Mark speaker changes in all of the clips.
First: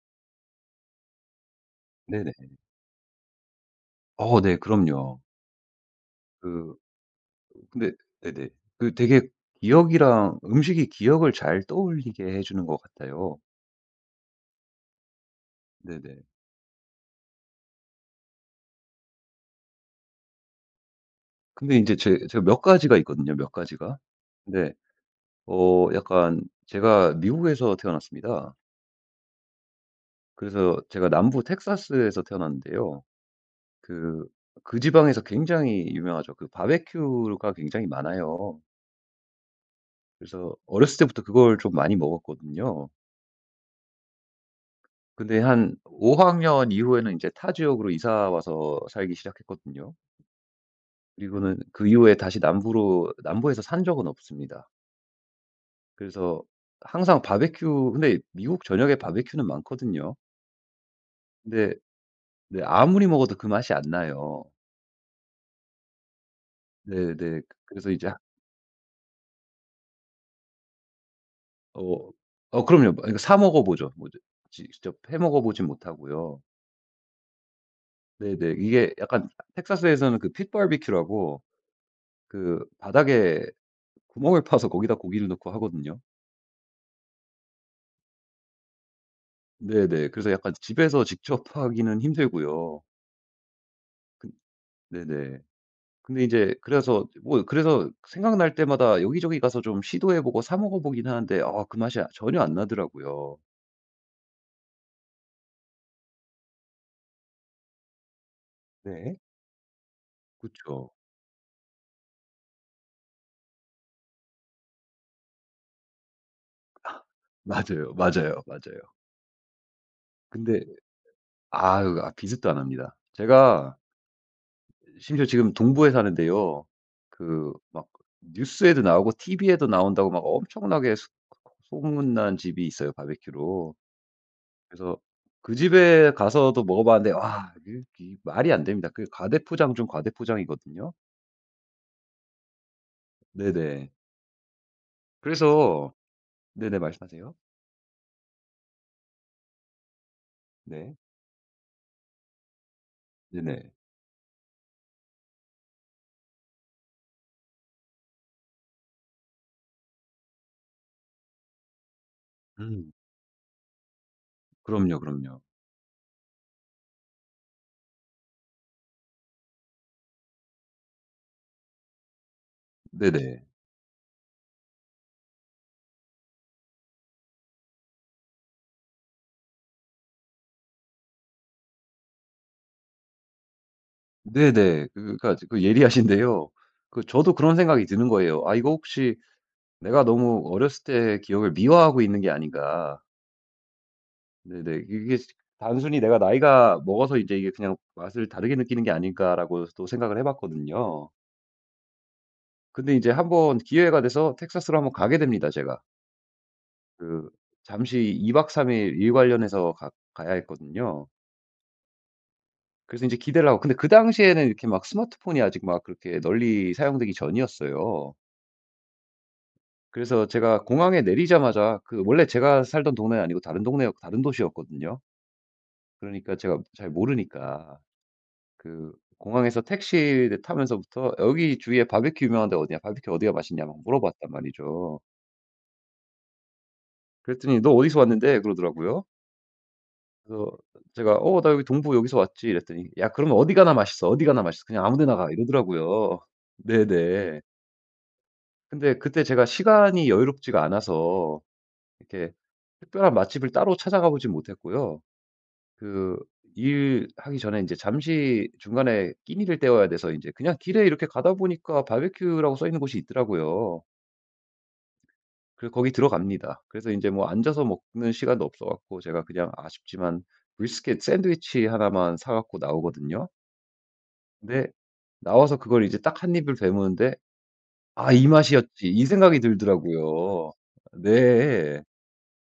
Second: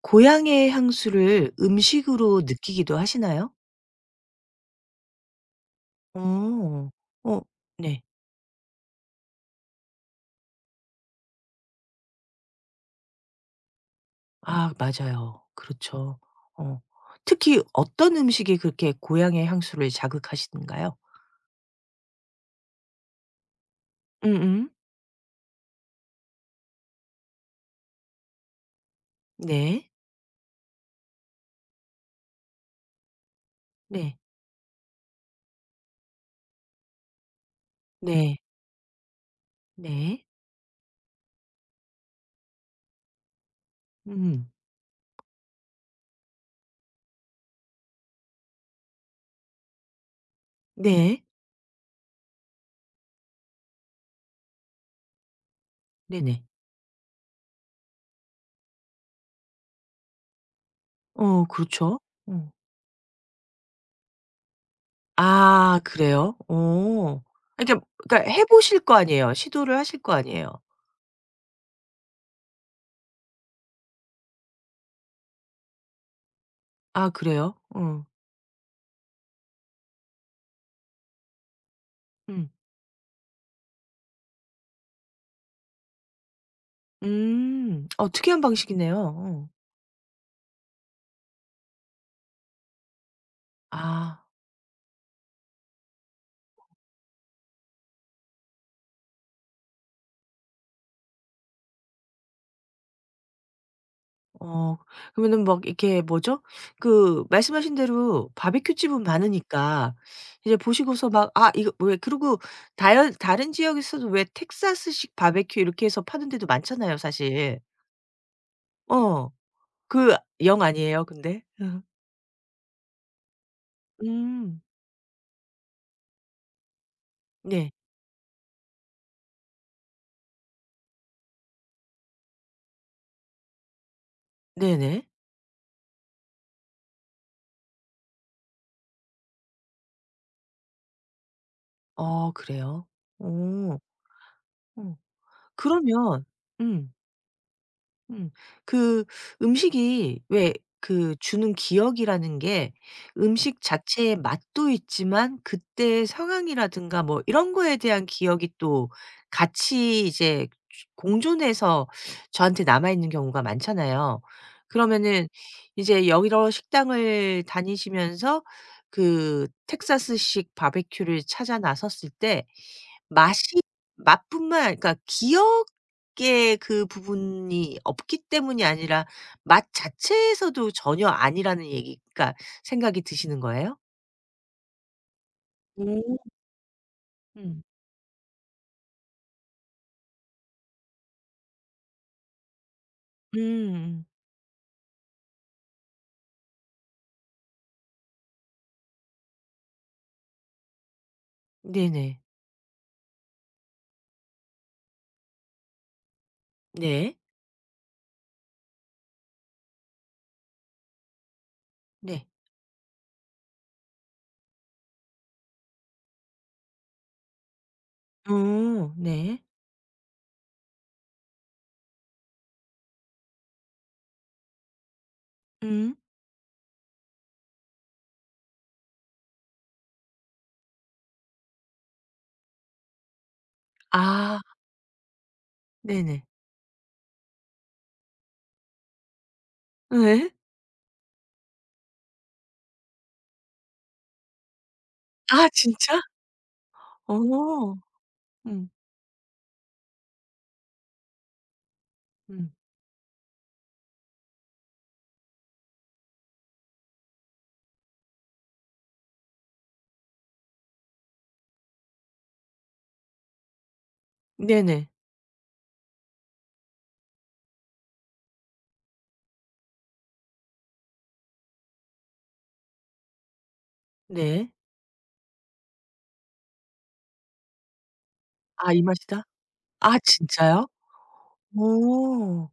Speaker 1: 고향의 향수를
Speaker 2: 네네.
Speaker 1: 음식으로 느끼기도 하시나요?
Speaker 2: 어 네 그럼요. 그
Speaker 1: 어. 어
Speaker 2: 근데
Speaker 1: 네.
Speaker 2: 네네. 그 되게 기억이랑 음식이 기억을 잘 떠올리게 해 주는 것 같아요.
Speaker 1: 아 맞아요. 그렇죠.
Speaker 2: 네네.
Speaker 1: 어. 특히 어떤 음식이 그렇게 고향의 향수를 자극하시는가요?
Speaker 2: 근데 이제 제 제가 몇 가지가 있거든요, 몇 가지가.
Speaker 1: 음음.
Speaker 2: 근데 약간 제가 미국에서 태어났습니다.
Speaker 1: 네.
Speaker 2: 그래서 제가 남부 텍사스에서 태어났는데요.
Speaker 1: 네.
Speaker 2: 그 그 지방에서 굉장히 유명하죠. 그 바베큐가 굉장히
Speaker 1: 네.
Speaker 2: 많아요.
Speaker 1: 네.
Speaker 2: 그래서 어렸을 때부터 그걸 좀 많이 먹었거든요.
Speaker 1: 음.
Speaker 2: 근데 한 5학년 학년 이후에는 이제 타 지역으로 이사 와서 살기 시작했거든요.
Speaker 1: 네.
Speaker 2: 그리고는 그 이후에 다시 남부로 남부에서 산 적은 없습니다. 그래서
Speaker 1: 네네.
Speaker 2: 항상 바베큐 근데 미국 저녁에 바베큐는 많거든요.
Speaker 1: 어
Speaker 2: 근데
Speaker 1: 그렇죠. 어.
Speaker 2: 네 아무리 먹어도 그 맛이 안 나요.
Speaker 1: 아 그래요? 어.
Speaker 2: 네네.
Speaker 1: 그러니까
Speaker 2: 그래서 이제
Speaker 1: 그러니까 해 보실 거 아니에요. 시도를 하실 거 아니에요.
Speaker 2: 어 그럼요. 뭐 그러니까 사 먹어 보죠. 뭐 이제 지 직접 해 먹어 보진 못하고요.
Speaker 1: 아 그래요? 어.
Speaker 2: 네네. 이게 약간 텍사스에서는 그 pit barbecue라고
Speaker 1: 음.
Speaker 2: 그 바닥에 구멍을 파서 거기다 고기를 넣고 하거든요.
Speaker 1: 음. 어 특이한 방식이네요. 어.
Speaker 2: 네네. 그래서 약간 집에서 직접 하기는 힘들고요.
Speaker 1: 아.
Speaker 2: 근 네네. 근데 이제 그래서 뭐 그래서 생각날 때마다 여기저기 가서 좀 시도해 보고 사 먹어 보긴 하는데 아 그 맛이 아 전혀 안 나더라고요.
Speaker 1: 어 그러면은 막 이렇게 뭐죠? 그 말씀하신 대로 바비큐 집은
Speaker 2: 네.
Speaker 1: 많으니까 이제
Speaker 2: 그쵸.
Speaker 1: 보시고서 막 '아 이거 왜' 그리고 다른 지역에서도 왜 텍사스식 바비큐 이렇게 해서 파는 데도 많잖아요 사실.
Speaker 2: 맞아요, 맞아요, 맞아요.
Speaker 1: 어. 그
Speaker 2: 근데
Speaker 1: 영 아니에요 근데? 음.
Speaker 2: 아유 아 비슷도 안 합니다. 제가
Speaker 1: 음,
Speaker 2: 심지어 지금 동부에 사는데요. 그
Speaker 1: 네.
Speaker 2: 막 뉴스에도 나오고 티 v 에도 나온다고 막 엄청나게 소 소문난 집이 있어요, 바베큐로. 그래서
Speaker 1: 네네.
Speaker 2: 그 집에 가서도 먹어봤는데 와 이 말이 안 됩니다. 그 과대포장 중 과대포장이거든요.
Speaker 1: 어 그래요? 어.
Speaker 2: 네네.
Speaker 1: 어.
Speaker 2: 그래서
Speaker 1: 그러면
Speaker 2: 네네.
Speaker 1: 음.
Speaker 2: 말씀하세요.
Speaker 1: 음. 그 음식이 왜
Speaker 2: 네.
Speaker 1: 그 주는 기억이라는 게 음식
Speaker 2: 네네.
Speaker 1: 자체의 맛도 있지만 그때의 상황이라든가 뭐 이런 거에 대한 기억이 또 같이 이제 주 공존해서 저한테 남아
Speaker 2: 음.
Speaker 1: 있는 경우가 많잖아요.
Speaker 2: 그럼요,
Speaker 1: 그러면은
Speaker 2: 그럼요.
Speaker 1: 이제 여러 식당을 다니시면서 그 텍사스식 바베큐를 찾아 나섰을 때
Speaker 2: 네네.
Speaker 1: 맛이 맛뿐만 그러니까 기억의 그 부분이 없기 때문이 아니라 맛 자체에서도 전혀 아니라는 얘기 그러니까 생각이 드시는 거예요?
Speaker 2: 네네. 그 그러니까 그
Speaker 1: 오.
Speaker 2: 예리하신데요. 그 저도 그런
Speaker 1: 음.
Speaker 2: 생각이 드는 거예요. '아 이거 혹시 내가 너무 어렸을 때 기억을 미화하고 있는 게 아닌가.'
Speaker 1: 음.
Speaker 2: 네네. 이게 단순히 '내가 나이가 먹어서 이제 이게 그냥 맛을 다르게 느끼는 게 아닐까.'라고 또 생각을 해 봤거든요.
Speaker 1: 네네.
Speaker 2: 근데 이제 한번 기회가 돼서 텍사스로 한번 가게 됩니다 제가.
Speaker 1: 네.
Speaker 2: 그 잠시 2박 3일 일 관련해서 가 가야 했거든요.
Speaker 1: 네.
Speaker 2: 그래서 이제 기대를 하고 근데 그 당시에는 이렇게 막 스마트폰이 아직 막 그렇게 널리 사용되기 전이었어요.
Speaker 1: 어 네.
Speaker 2: 그래서 제가 공항에 내리자마자 그 원래 제가 살던 동네 아니고 다른 도시였거든요.
Speaker 1: 음.
Speaker 2: 그러니까 제가 잘 모르니까 그 공항에서 택시를 타면서부터 "여기 주위에 바비큐 유명한 데 어디냐? 바비큐 어디가 맛있냐?" 막 물어봤단
Speaker 1: 아
Speaker 2: 말이죠.
Speaker 1: 네네.
Speaker 2: 그랬더니 "너 어디서 왔는데?" 그러더라고요.
Speaker 1: 예.
Speaker 2: 그래서 제가 "어 나 여기 동부 여기서 왔지." 이랬더니 "야 그러면 어디 가나 맛있어. 어디 가나 맛있어. 그냥 아무 데나 가."
Speaker 1: 아 진짜?
Speaker 2: 이러더라고요. 네네.
Speaker 1: 어. 음.
Speaker 2: 근데 그때 제가 시간이 여유롭지가 않아서 이렇게
Speaker 1: 음.
Speaker 2: 특별한 맛집을 따로 찾아가 보진 못했고요. 그 일하기 전에 이제 잠시 중간에 끼니를 때워야 돼서 이제 그냥 길에 이렇게 가다 보니까 바베큐라고 써 있는 곳이 있더라고요.
Speaker 1: 네네.
Speaker 2: 그래서 거기 들어갑니다. 그래서 이제 뭐 앉아서 먹는 시간도 없어 갖고 제가 그냥 아쉽지만 브리스켓 샌드위치 하나만 사 갖고 나오거든요.
Speaker 1: 네.
Speaker 2: 근데 나와서 그걸 이제 딱 한 입을 배무는데 '아 이
Speaker 1: 아 이
Speaker 2: 맛이었지.' 이
Speaker 1: 맛이다?
Speaker 2: 생각이
Speaker 1: 아
Speaker 2: 들더라고요.
Speaker 1: 진짜요?
Speaker 2: 네.
Speaker 1: 어.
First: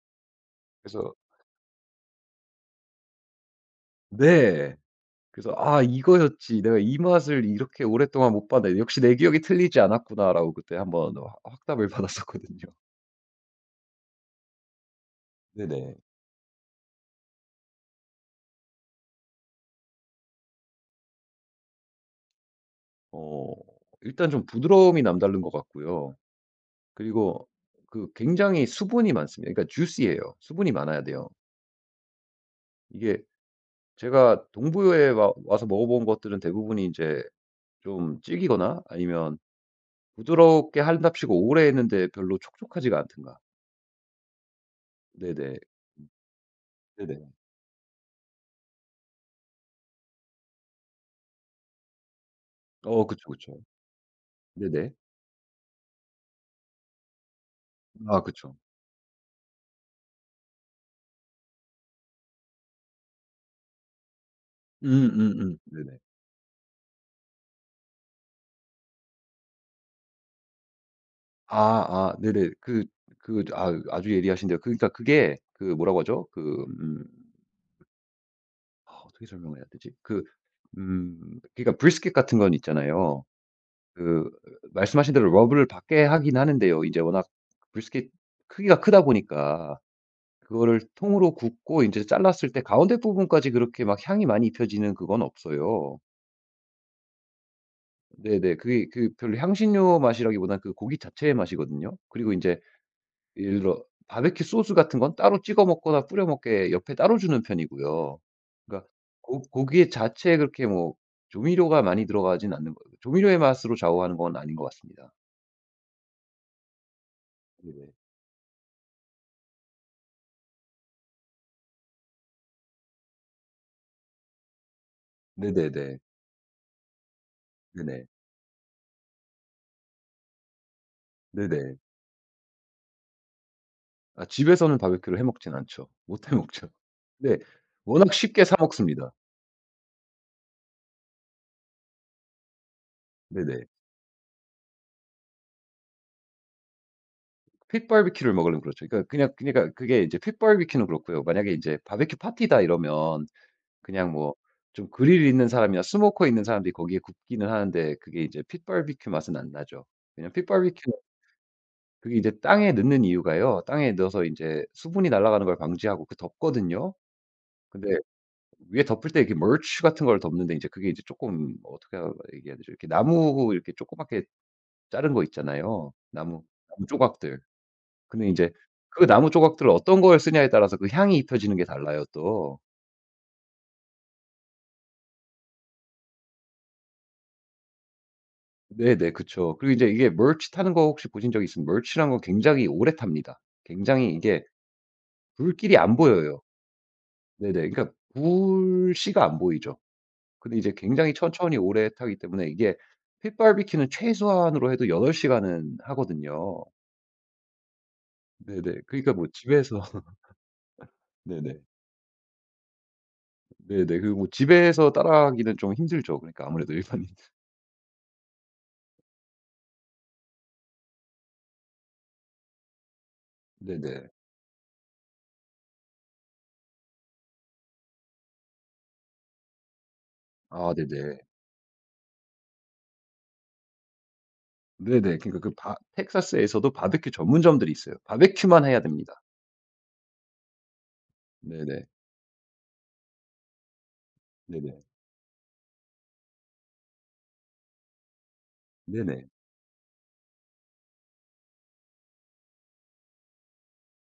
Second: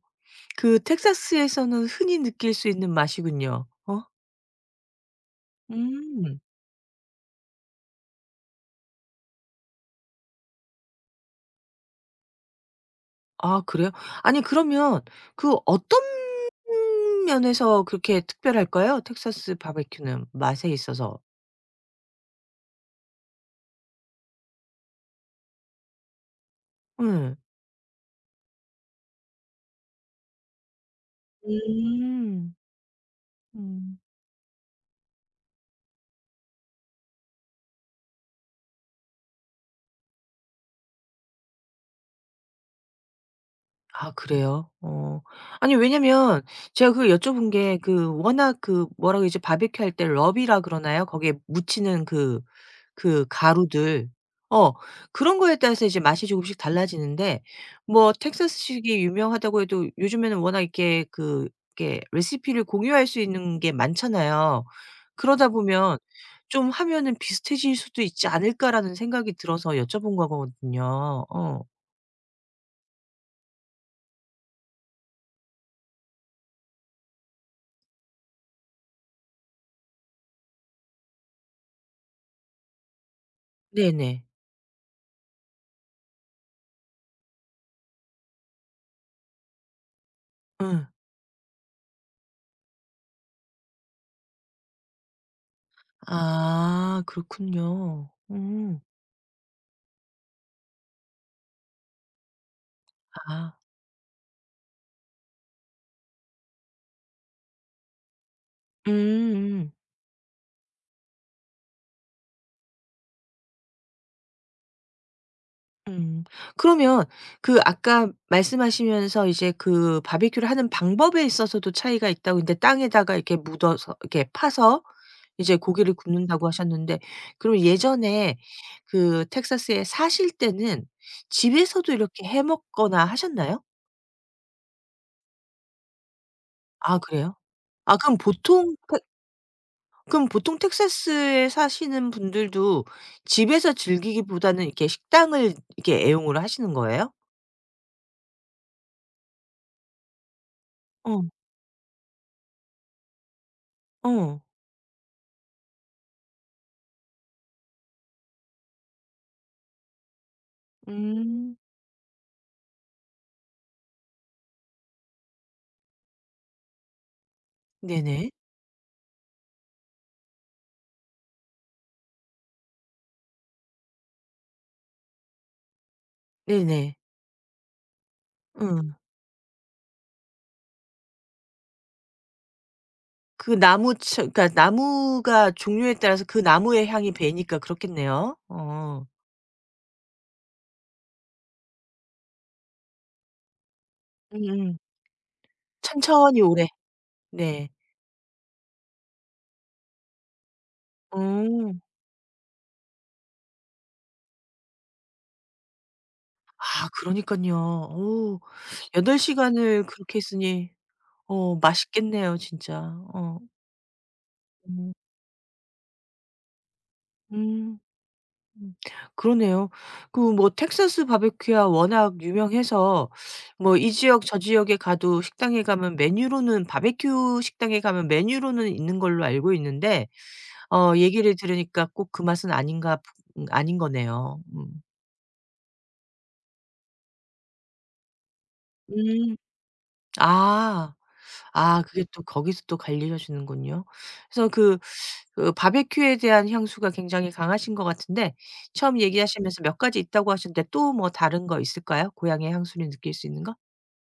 Speaker 1: 그
Speaker 2: 그래서
Speaker 1: 텍사스에서는 흔히 느낄 수 있는 맛이군요. 어?
Speaker 2: 네. 그래서 '아
Speaker 1: 음.
Speaker 2: 이거였지. 내가 이 맛을 이렇게 오랫동안 못 봤네. 역시 내 기억이 틀리지 않았구나.'라고 그때 한번 확 확답을 받았었거든요.
Speaker 1: 아 그래요? 아니 그러면 그
Speaker 2: 네네.
Speaker 1: 어떤 면에서 그렇게 특별할까요? 텍사스 바베큐는 맛에 있어서.
Speaker 2: 어 일단 좀 부드러움이 남다른 것 같고요.
Speaker 1: 예.
Speaker 2: 그리고 그 굉장히 수분이 많습니다. 그러니까 juicy해요. 수분이 많아야 돼요.
Speaker 1: 음.
Speaker 2: 이게
Speaker 1: 음.
Speaker 2: 제가 동부에 와 와서 먹어본 것들은 대부분이 인제 좀 질기거나 아니면 부드럽게 한답시고 오래 했는데 별로 촉촉하지가 않든가.
Speaker 1: 아 그래요? 어.
Speaker 2: 네네.
Speaker 1: 아니
Speaker 2: 음
Speaker 1: 왜냐면 제가 그걸
Speaker 2: 네네.
Speaker 1: 여쭤본 게 그 워낙 그 뭐라 그러지? 바비큐 할 때 럽이라 그러나요? 거기에 묻히는 그
Speaker 2: 어
Speaker 1: 그
Speaker 2: 그쵸, 그쵸.
Speaker 1: 가루들. 어.
Speaker 2: 네네.
Speaker 1: 그런 거에 따라서 이제 맛이 조금씩 달라지는데 뭐
Speaker 2: 아 그쵸.
Speaker 1: 텍사스식이 유명하다고 해도 요즘에는 워낙 이렇게 그 이렇게 레시피를 공유할 수 있는 게 많잖아요. 그러다 보면
Speaker 2: 네네.
Speaker 1: 좀 하면은 '비슷해질 수도 있지 않을까.'라는 생각이 들어서 여쭤본 거거든요.
Speaker 2: 아
Speaker 1: 어.
Speaker 2: 아 네네. 그 그 아 아주 예리하신데요. 그러니까 그게 그 뭐라고 하죠? 음 어떻게 설명을 해야 되지? 그 음 그러니까 브리스켓 같은 건 있잖아요.
Speaker 1: 네네.
Speaker 2: 그 말씀하신 대로 러브를 받게 하긴 하는데요. 이제 워낙 브리스켓 크기가 크다 보니까 그거를
Speaker 1: 예.
Speaker 2: 통으로 굽고 이제 잘랐을 때 가운데 부분까지 그렇게 막 향이 많이 입혀지는 그건 없어요.
Speaker 1: 아 그렇군요.
Speaker 2: 네네.
Speaker 1: 음.
Speaker 2: 그게 그 별로 향신료 맛이라기보다는 그 고기 자체의 맛이거든요. 그리고 이제
Speaker 1: 아.
Speaker 2: 예를 들어 바베큐 소스 같은 건 따로 찍어 먹거나 뿌려 먹게 옆에 따로 주는 편이고요. 그러니까 고
Speaker 1: 음.
Speaker 2: 고기 자체에 그렇게 뭐 조미료가 많이 들어가진 않는 거예요. 조미료의 맛으로 좌우하는 건 아닌 것 같습니다.
Speaker 1: 음. 그러면 그
Speaker 2: 네네.
Speaker 1: 아까 말씀하시면서 이제 그 바비큐를 하는 방법에 있어서도 차이가 있다고 근데 땅에다가 이렇게 묻어서 이렇게 파서 이제 고기를
Speaker 2: 네네네.
Speaker 1: 굽는다고 하셨는데 그럼
Speaker 2: 네네.
Speaker 1: 예전에 그 텍사스에 사실 때는
Speaker 2: 네네.
Speaker 1: 집에서도 이렇게 해 먹거나 하셨나요?
Speaker 2: 아 집에서는 바비큐를 해 먹진 않죠. 못해 먹죠.
Speaker 1: 아 그래요?
Speaker 2: 네.
Speaker 1: 아
Speaker 2: 워낙
Speaker 1: 그럼
Speaker 2: 쉽게 사
Speaker 1: 보통
Speaker 2: 먹습니다.
Speaker 1: 그럼 보통 텍사스에 사시는 분들도
Speaker 2: 네네.
Speaker 1: 집에서 즐기기보다는 이렇게 식당을 이렇게 애용을 하시는 거예요?
Speaker 2: 핏바비큐를 먹으려면 그렇죠. 그러니까 그냥 그러니까 그게 이제 핏바비큐는 그렇고요.
Speaker 1: 어.
Speaker 2: 만약에 이제 바비큐 파티다 이러면 그냥 뭐
Speaker 1: 어.
Speaker 2: 좀 그릴 있는 사람이나 스모커 있는 사람들이 거기에 굽기는 하는데 그게 이제 핏바비큐 맛은 안 나죠. 왜냐면 pig 는
Speaker 1: 음.
Speaker 2: 그게 이제 땅에 넣는 이유가요. 땅에 넣어서 이제 수분이 날아가는 걸 방지하고 그 덥거든요. 근데
Speaker 1: 네네.
Speaker 2: 위에 덮을 때 이렇게 멀치 같은 걸 덮는데 이제 그게 이제 쪼끔 뭐 어떻게 얘기해야 되죠? 이렇게 나무 이렇게 조그맣게 자른 거 있잖아요. 나무
Speaker 1: 네네.
Speaker 2: 조각들. 근데 인제
Speaker 1: 음.
Speaker 2: 그 나무 조각들을 어떤 걸 쓰냐에 따라서 그 향이 입혀지는 게 달라요 또.
Speaker 1: 그 나무 츠 그러니까 나무가 종류에 따라서 그 나무의 향이 배니까 그렇겠네요. 어.
Speaker 2: 네네. 그쵸. 그리고 이제 이게 멀치 타는 거 혹시 보신 적 있으면 멀치란 라는 건 굉장히 오래 탑니다. 굉장히 이게
Speaker 1: 음음.
Speaker 2: 불길이 안 보여요.
Speaker 1: 천천히 오래. 네.
Speaker 2: 네네. 그러니까 불씨가 안 보이죠. 근데 이제 굉장히 천천히
Speaker 1: 음.
Speaker 2: 오래 타기 때문에 이게 핏 i 비큐는 최소한으로 해도 8시간 시간은 하거든요.
Speaker 1: 아 그러니깐요. 오
Speaker 2: 네네. 그러니까
Speaker 1: 여덟
Speaker 2: 뭐 집에서
Speaker 1: 시간을 그렇게 했으니 어
Speaker 2: 네네.
Speaker 1: 맛있겠네요 진짜. 어.
Speaker 2: 네네. 그 뭐 집에서
Speaker 1: 음.
Speaker 2: 따라하기는 좀 힘들죠. 그러니까 아무래도 일반인
Speaker 1: 음. 음 그러네요. 그 뭐 텍사스 바베큐야 워낙 유명해서 뭐 이
Speaker 2: 네네.
Speaker 1: 지역 저 지역에 가도 식당에 가면 메뉴로는 바베큐 식당에 가면 메뉴로는 있는 걸로 알고 있는데
Speaker 2: 아
Speaker 1: 어
Speaker 2: 네네.
Speaker 1: 얘기를 들으니까 꼭 그 맛은 아닌가 보 아닌 거네요. 음.
Speaker 2: 네네. 그러니까 그 바 텍사스에서도 바베큐 전문점들이 있어요. 바베큐만 해야 됩니다.
Speaker 1: 음. 아. 아
Speaker 2: 네네.
Speaker 1: 그게 또 거기서 또 갈리셔지는군요. 그래서 그
Speaker 2: 네네.
Speaker 1: 그 바베큐에 대한 향수가 굉장히 강하신 것 같은데 처음
Speaker 2: 네네.
Speaker 1: 얘기하시면서 몇 가지 있다고 하셨는데 또 뭐 다른 거 있을까요? 고향의 향수를 느낄 수 있는 거?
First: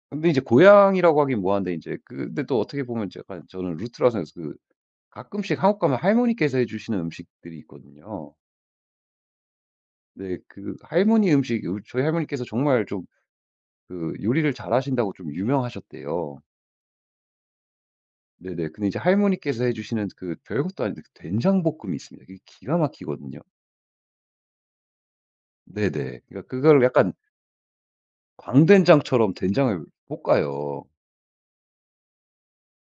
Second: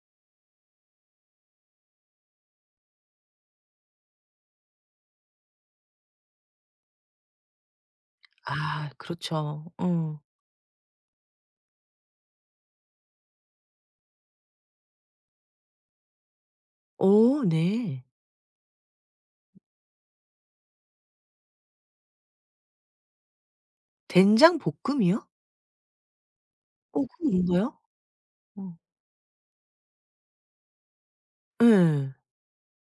Speaker 2: 근데 이제 고향이라고 하긴 뭐한데 이제 근데 또 어떻게 보면 제가 저는 루트라서그 가끔씩 한국 가면 할머니께서 해 주시는 음식들이 있거든요.
Speaker 1: 아 그렇죠. 어.
Speaker 2: 네. 그 할머니 음식 저희 할머니께서 정말 좀 그 요리를 잘하신다고 좀 유명하셨대요.
Speaker 1: 어 네.
Speaker 2: 네네. 근데 이제 할머니께서 해 주시는 그 별것도 아닌데 그 된장볶음이 있습니다. 그게 기가 막히거든요.
Speaker 1: 된장 볶음이요?
Speaker 2: 네네. 그러니까 그걸
Speaker 1: 어
Speaker 2: 약간
Speaker 1: 그건 뭔가요? 어.
Speaker 2: 광된장처럼 된장을 볶아요.
Speaker 1: 예.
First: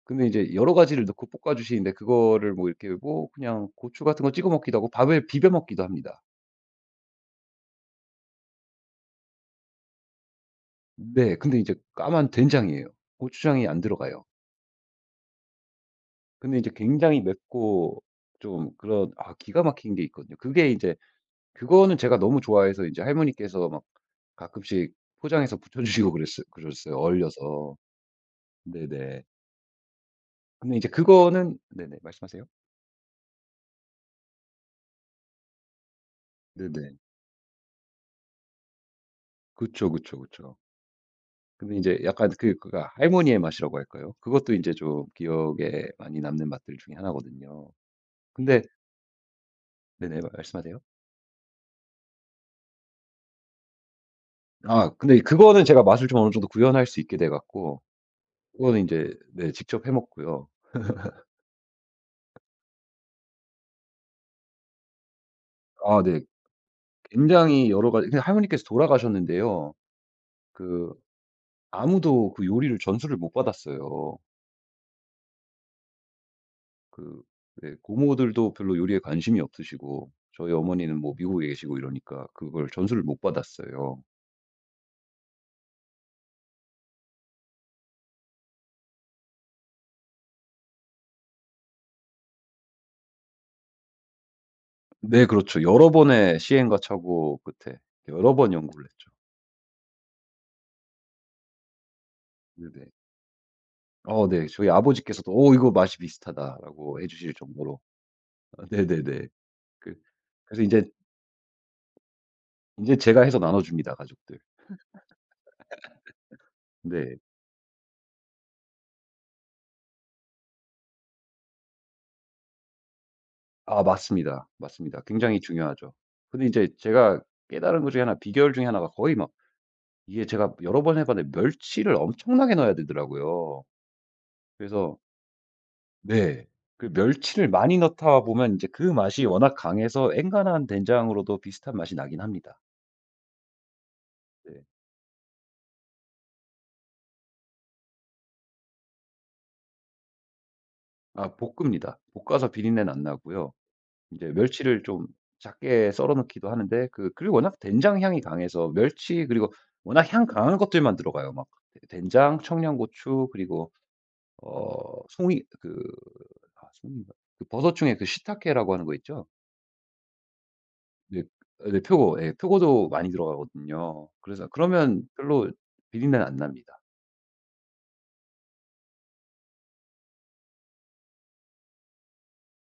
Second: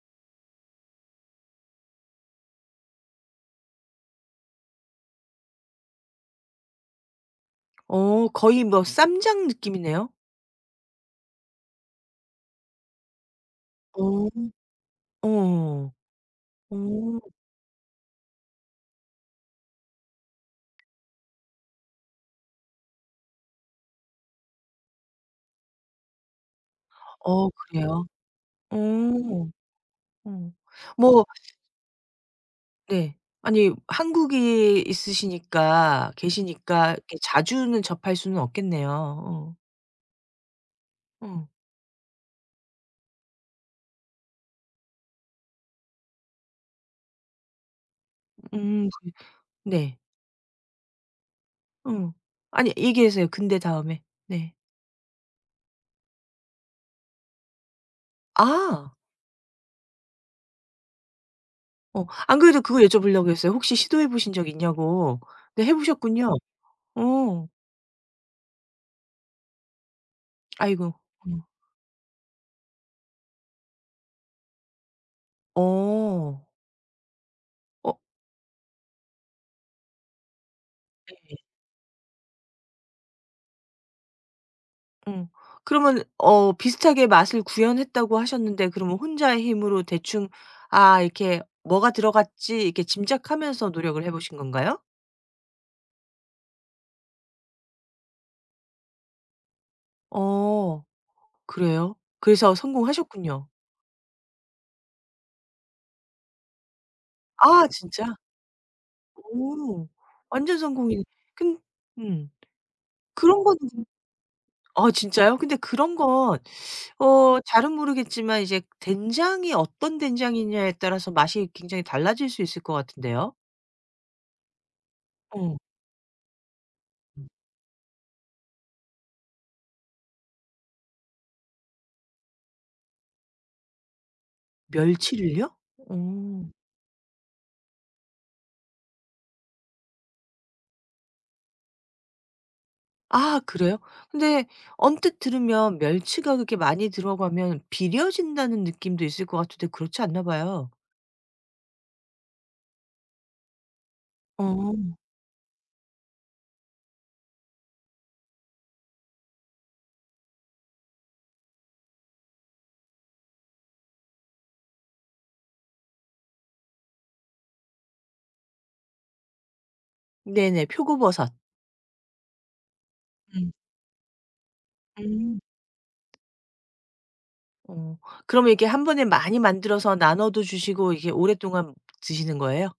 Speaker 2: 근데 이제 여러 가지를 넣고 볶아 주시는데 그거를 뭐 이렇게 뭐 그냥 고추 같은 거 찍어 먹기도 하고 밥에 비벼 먹기도 합니다.
Speaker 1: 어 거의 뭐 쌈장 느낌이네요.
Speaker 2: 네. 근데 이제 까만 된장이에요. 고추장이 안 들어가요.
Speaker 1: 어. 어.
Speaker 2: 근데 이제
Speaker 1: 어.
Speaker 2: 굉장히 맵고 좀 그런 아 기가 막힌 게 있거든요. 그게 이제 그거는 제가 너무 좋아해서 이제 할머니께서 막 가끔씩 포장해서 붙여 주시고 그랬어요
Speaker 1: 어
Speaker 2: 얼려서.
Speaker 1: 그래요? 어.
Speaker 2: 네네.
Speaker 1: 어.
Speaker 2: 근데 이제
Speaker 1: 뭐
Speaker 2: 그거는 네네. 말씀하세요.
Speaker 1: 네. 아니 한국에 있으시니까 계시니까
Speaker 2: 네네.
Speaker 1: 이렇게 자주는 접할 수는 없겠네요. 어.
Speaker 2: 그쵸, 그쵸, 그쵸.
Speaker 1: 어.
Speaker 2: 근데 이제 약간 그그 할머니의 맛이라고 할까요? 그것도 이제 좀 기억에 많이 남는 맛들 중에 하나거든요. 근데
Speaker 1: 그 네. 네.
Speaker 2: 네네. 말씀하세요.
Speaker 1: 어. 아니 얘기하세요. 근데 다음에. 네.
Speaker 2: 아 근데 그거는 제가 맛을 좀 어느 정도 구현할 수 있게 돼 갖고 그거는 이
Speaker 1: 아.
Speaker 2: 제 네 직접 해 먹고요.
Speaker 1: 어. 안 그래도 그거 여쭤보려고 했어요. 혹시 시도해 보신 적 있냐고. 네 해
Speaker 2: 아 네.
Speaker 1: 보셨군요. 어.
Speaker 2: 굉장히 여러 가지 근데 할머니께서 돌아가셨는데요. 그
Speaker 1: 아이고. 음.
Speaker 2: 아무도 그 요리를 전수를 못 받았어요.
Speaker 1: 어.
Speaker 2: 그 네
Speaker 1: 어
Speaker 2: 고모들도 별로 요리에 관심이 없으시고 저희 어머니는 뭐 미국에
Speaker 1: 네.
Speaker 2: 계시고 이러니까 그걸 전수를 못 받았어요.
Speaker 1: 음. 그러면 어 비슷하게 맛을 구현했다고 하셨는데 그러면 혼자의 힘으로 대충 '아 이렇게 뭐가 들어갔지.' 이렇게 짐작하면서 노력을 해 보신 건가요?
Speaker 2: 네 그렇죠. 여러 번의 시행착오 끝에 여러 번 연구를 했죠.
Speaker 1: 어. 그래요? 그래서
Speaker 2: 네네.
Speaker 1: 성공하셨군요.
Speaker 2: 어 네. 저희 아버지께서도 오 이거 맛이 비슷하다."라고 해 주실
Speaker 1: 아
Speaker 2: 정도로.
Speaker 1: 진짜?
Speaker 2: 아 네네네.
Speaker 1: 오.
Speaker 2: 그
Speaker 1: 완전
Speaker 2: 그래서 이제
Speaker 1: 성공이네. 근 음.
Speaker 2: 이제 제가 해서
Speaker 1: 그런 거는
Speaker 2: 나눠 줍니다, 가족들.
Speaker 1: 아 진짜요? 근데 그런 건
Speaker 2: 네.
Speaker 1: 어 잘은 모르겠지만 이제 된장이 어떤 된장이냐에 따라서 맛이 굉장히 달라질 수 있을 것 같은데요.
Speaker 2: 아 맞습니다. 맞습니다. 굉장히
Speaker 1: 어.
Speaker 2: 중요하죠. 근데 이제 제가 깨달은 것 중에 하나 비결 중에 하나가 거의 막 이게 제가 여러 번 해 봤는데 멸치를 엄청나게 넣어야 되더라고요. 그래서
Speaker 1: 멸치를요? 어.
Speaker 2: 네. 그 멸치를 많이 넣다 보면 이제 그 맛이 워낙 강해서 엔간한 된장으로도 비슷한 맛이 나긴 합니다.
Speaker 1: 아 그래요? 근데
Speaker 2: 네.
Speaker 1: 언뜻 들으면 멸치가 그렇게 많이 들어가면 비려진다는 느낌도 있을 것 같은데 그렇지 않나 봐요.
Speaker 2: 아 볶습니다. 볶아서 비린내는 안 나고요. 이제
Speaker 1: 어.
Speaker 2: 멸치를 좀 작게 썰어 넣기도 하는데 그 그리고 워낙 된장 향이 강해서 멸치 그리고 워낙 향 강한 것들만 들어가요. 막 된장, 청양고추 그리고 송이 그 아 송이인가? 그 버섯 중에 그 시타케라고 하는 거 있죠?
Speaker 1: 네네.
Speaker 2: 네.
Speaker 1: 표고버섯.
Speaker 2: 아 네 표고. 예. 표고도 많이
Speaker 1: 음.
Speaker 2: 들어가거든요. 그래서 그러면
Speaker 1: 음.
Speaker 2: 별로 비린내는 안 납니다.
Speaker 1: 어. 그러면 이렇게 한 번에 많이 만들어서 나눠도 주시고 이게 오랫동안 드시는 거예요?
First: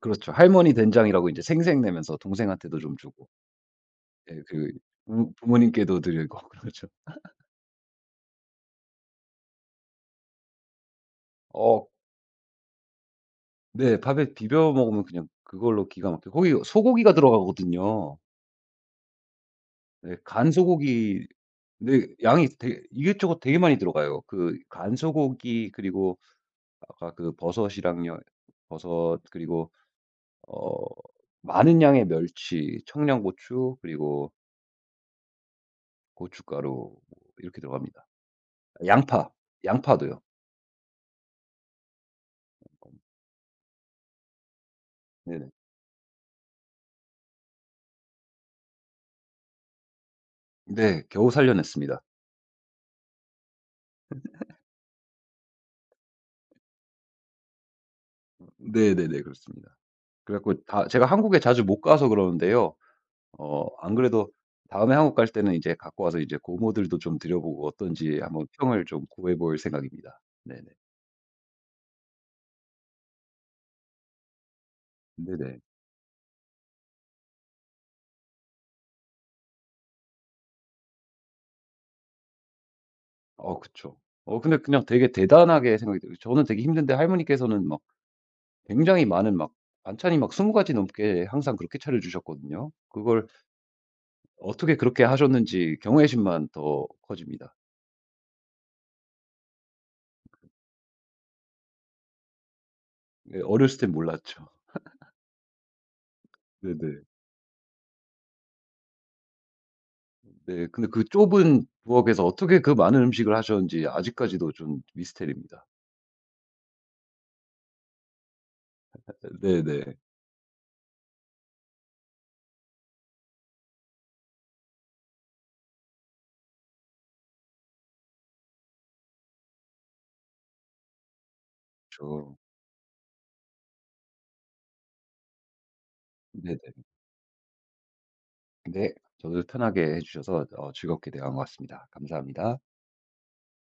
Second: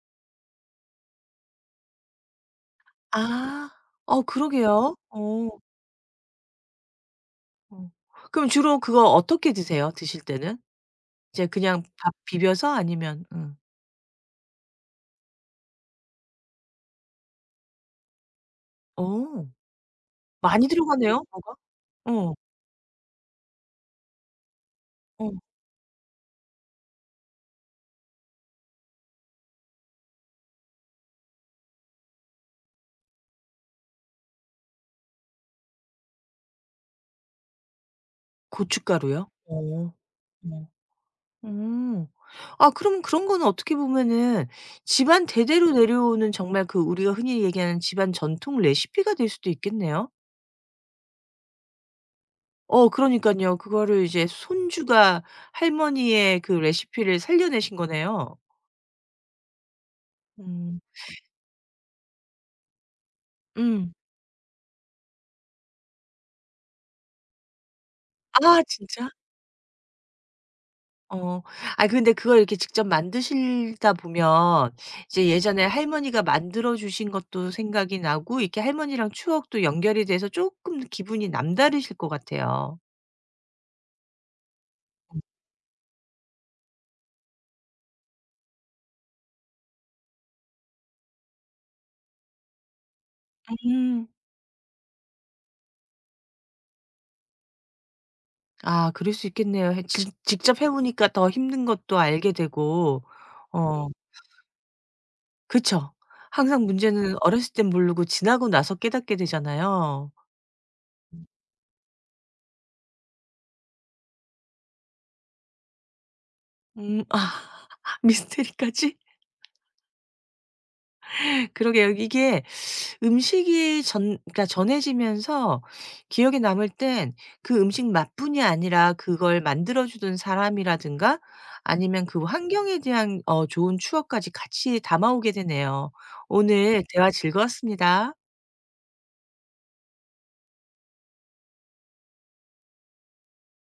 Speaker 2: 그렇죠. 할머니 된장이라고 인제 생색 내면서 동생한테도 좀 주고
Speaker 1: 아. 어
Speaker 2: 예 그
Speaker 1: 그러게요.
Speaker 2: 부
Speaker 1: 어.
Speaker 2: 부모님께도 드리고 그러죠.
Speaker 1: 어. 그럼 주로 그거 어떻게 드세요? 드실 때는? 이제 그냥
Speaker 2: 어
Speaker 1: 밥 비벼서 아니면
Speaker 2: 네. 밥에 비벼 먹으면 그냥 그걸로 기가 막혀요. 거기 소고기가 들어가거든요.
Speaker 1: 어.
Speaker 2: 네. 간
Speaker 1: 많이 들어가네요
Speaker 2: 소고기
Speaker 1: 뭐가.
Speaker 2: 네
Speaker 1: 어.
Speaker 2: 양이 되게 이것저것 되게 많이 들어가요. 그 간
Speaker 1: 어.
Speaker 2: 소고기 그리고 아까 그 버섯이랑요 버섯 그리고 어 많은 양의 멸치, 청양고추 그리고 고춧가루 뭐 이렇게 들어갑니다.
Speaker 1: 고춧가루요?
Speaker 2: 양파,
Speaker 1: 어.
Speaker 2: 양파도요.
Speaker 1: 어. 음. 아 그럼 그런 거는 어떻게 보면은 집안
Speaker 2: 네네.
Speaker 1: 대대로 내려오는 정말 그 우리가 흔히 얘기하는 집안 전통 레시피가 될 수도 있겠네요.
Speaker 2: 네. 겨우 살려냈습니다.
Speaker 1: 어 그러니깐요. 그거를 이제 손주가 할머니의 그 레시피를 살려내신 거네요.
Speaker 2: 네네네. 그렇습니다. 그래 갖고
Speaker 1: 음.
Speaker 2: 다 제가 한국에 자주 못 가서 그러는데요.
Speaker 1: 음.
Speaker 2: 안 그래도 다음에 한국 갈 때는 이제 갖고 와서 이제 고모들도 좀 드려 보고 어떤지 한번
Speaker 1: 아
Speaker 2: 평을 좀
Speaker 1: 진짜?
Speaker 2: 구해 볼 생각입니다. 네네.
Speaker 1: 어. 아니 근데 그걸 이렇게 직접 만드시다 보면 이제
Speaker 2: 네네.
Speaker 1: 예전에 할머니가 만들어 주신 것도 생각이 나고 이렇게 할머니랑 추억도 연결이 돼서 쪼끔 기분이 남다르실 것 같아요.
Speaker 2: 어 그쵸. 어 근데 그냥 되게 대단하게 생각이 들어요. 저는 되게 힘든데 할머니께서는 막 굉장히 많은 막 반찬이 막 20가지 가지 넘게 항상 그렇게 차려 주셨거든요. 그걸
Speaker 1: 음.
Speaker 2: 어떻게 그렇게 하셨는지 경외심만 더 커집니다.
Speaker 1: 아 그럴 수 있겠네요. 해 지 직접 해 보니까 더 힘든 것도 알게 되고.
Speaker 2: 네, 어렸을
Speaker 1: 어
Speaker 2: 땐 몰랐죠.
Speaker 1: 그쵸. 항상
Speaker 2: 네네.
Speaker 1: 문제는 어렸을 땐 모르고 지나고 나서 깨닫게 되잖아요.
Speaker 2: 네. 근데 그 좁은 부엌에서 어떻게 그 많은 음식을 하셨는지 아직까지도 좀 미스터리입니다.
Speaker 1: 음. 아 미스테리까지?
Speaker 2: 네네.
Speaker 1: 그러게요. 이게 음식이 전 그러니까 전해지면서 기억에 남을 땐 그 음식 맛뿐이 아니라 그걸 만들어 주던 사람이라든가 아니면 그
Speaker 2: 저
Speaker 1: 환경에 대한 어 좋은 추억까지 같이 담아오게 되네요.
Speaker 2: 네네.
Speaker 1: 오늘 대화 즐거웠습니다.
Speaker 2: 네. 저도 편하게 해 주셔서 즐겁게 대화한 것 같습니다. 감사합니다.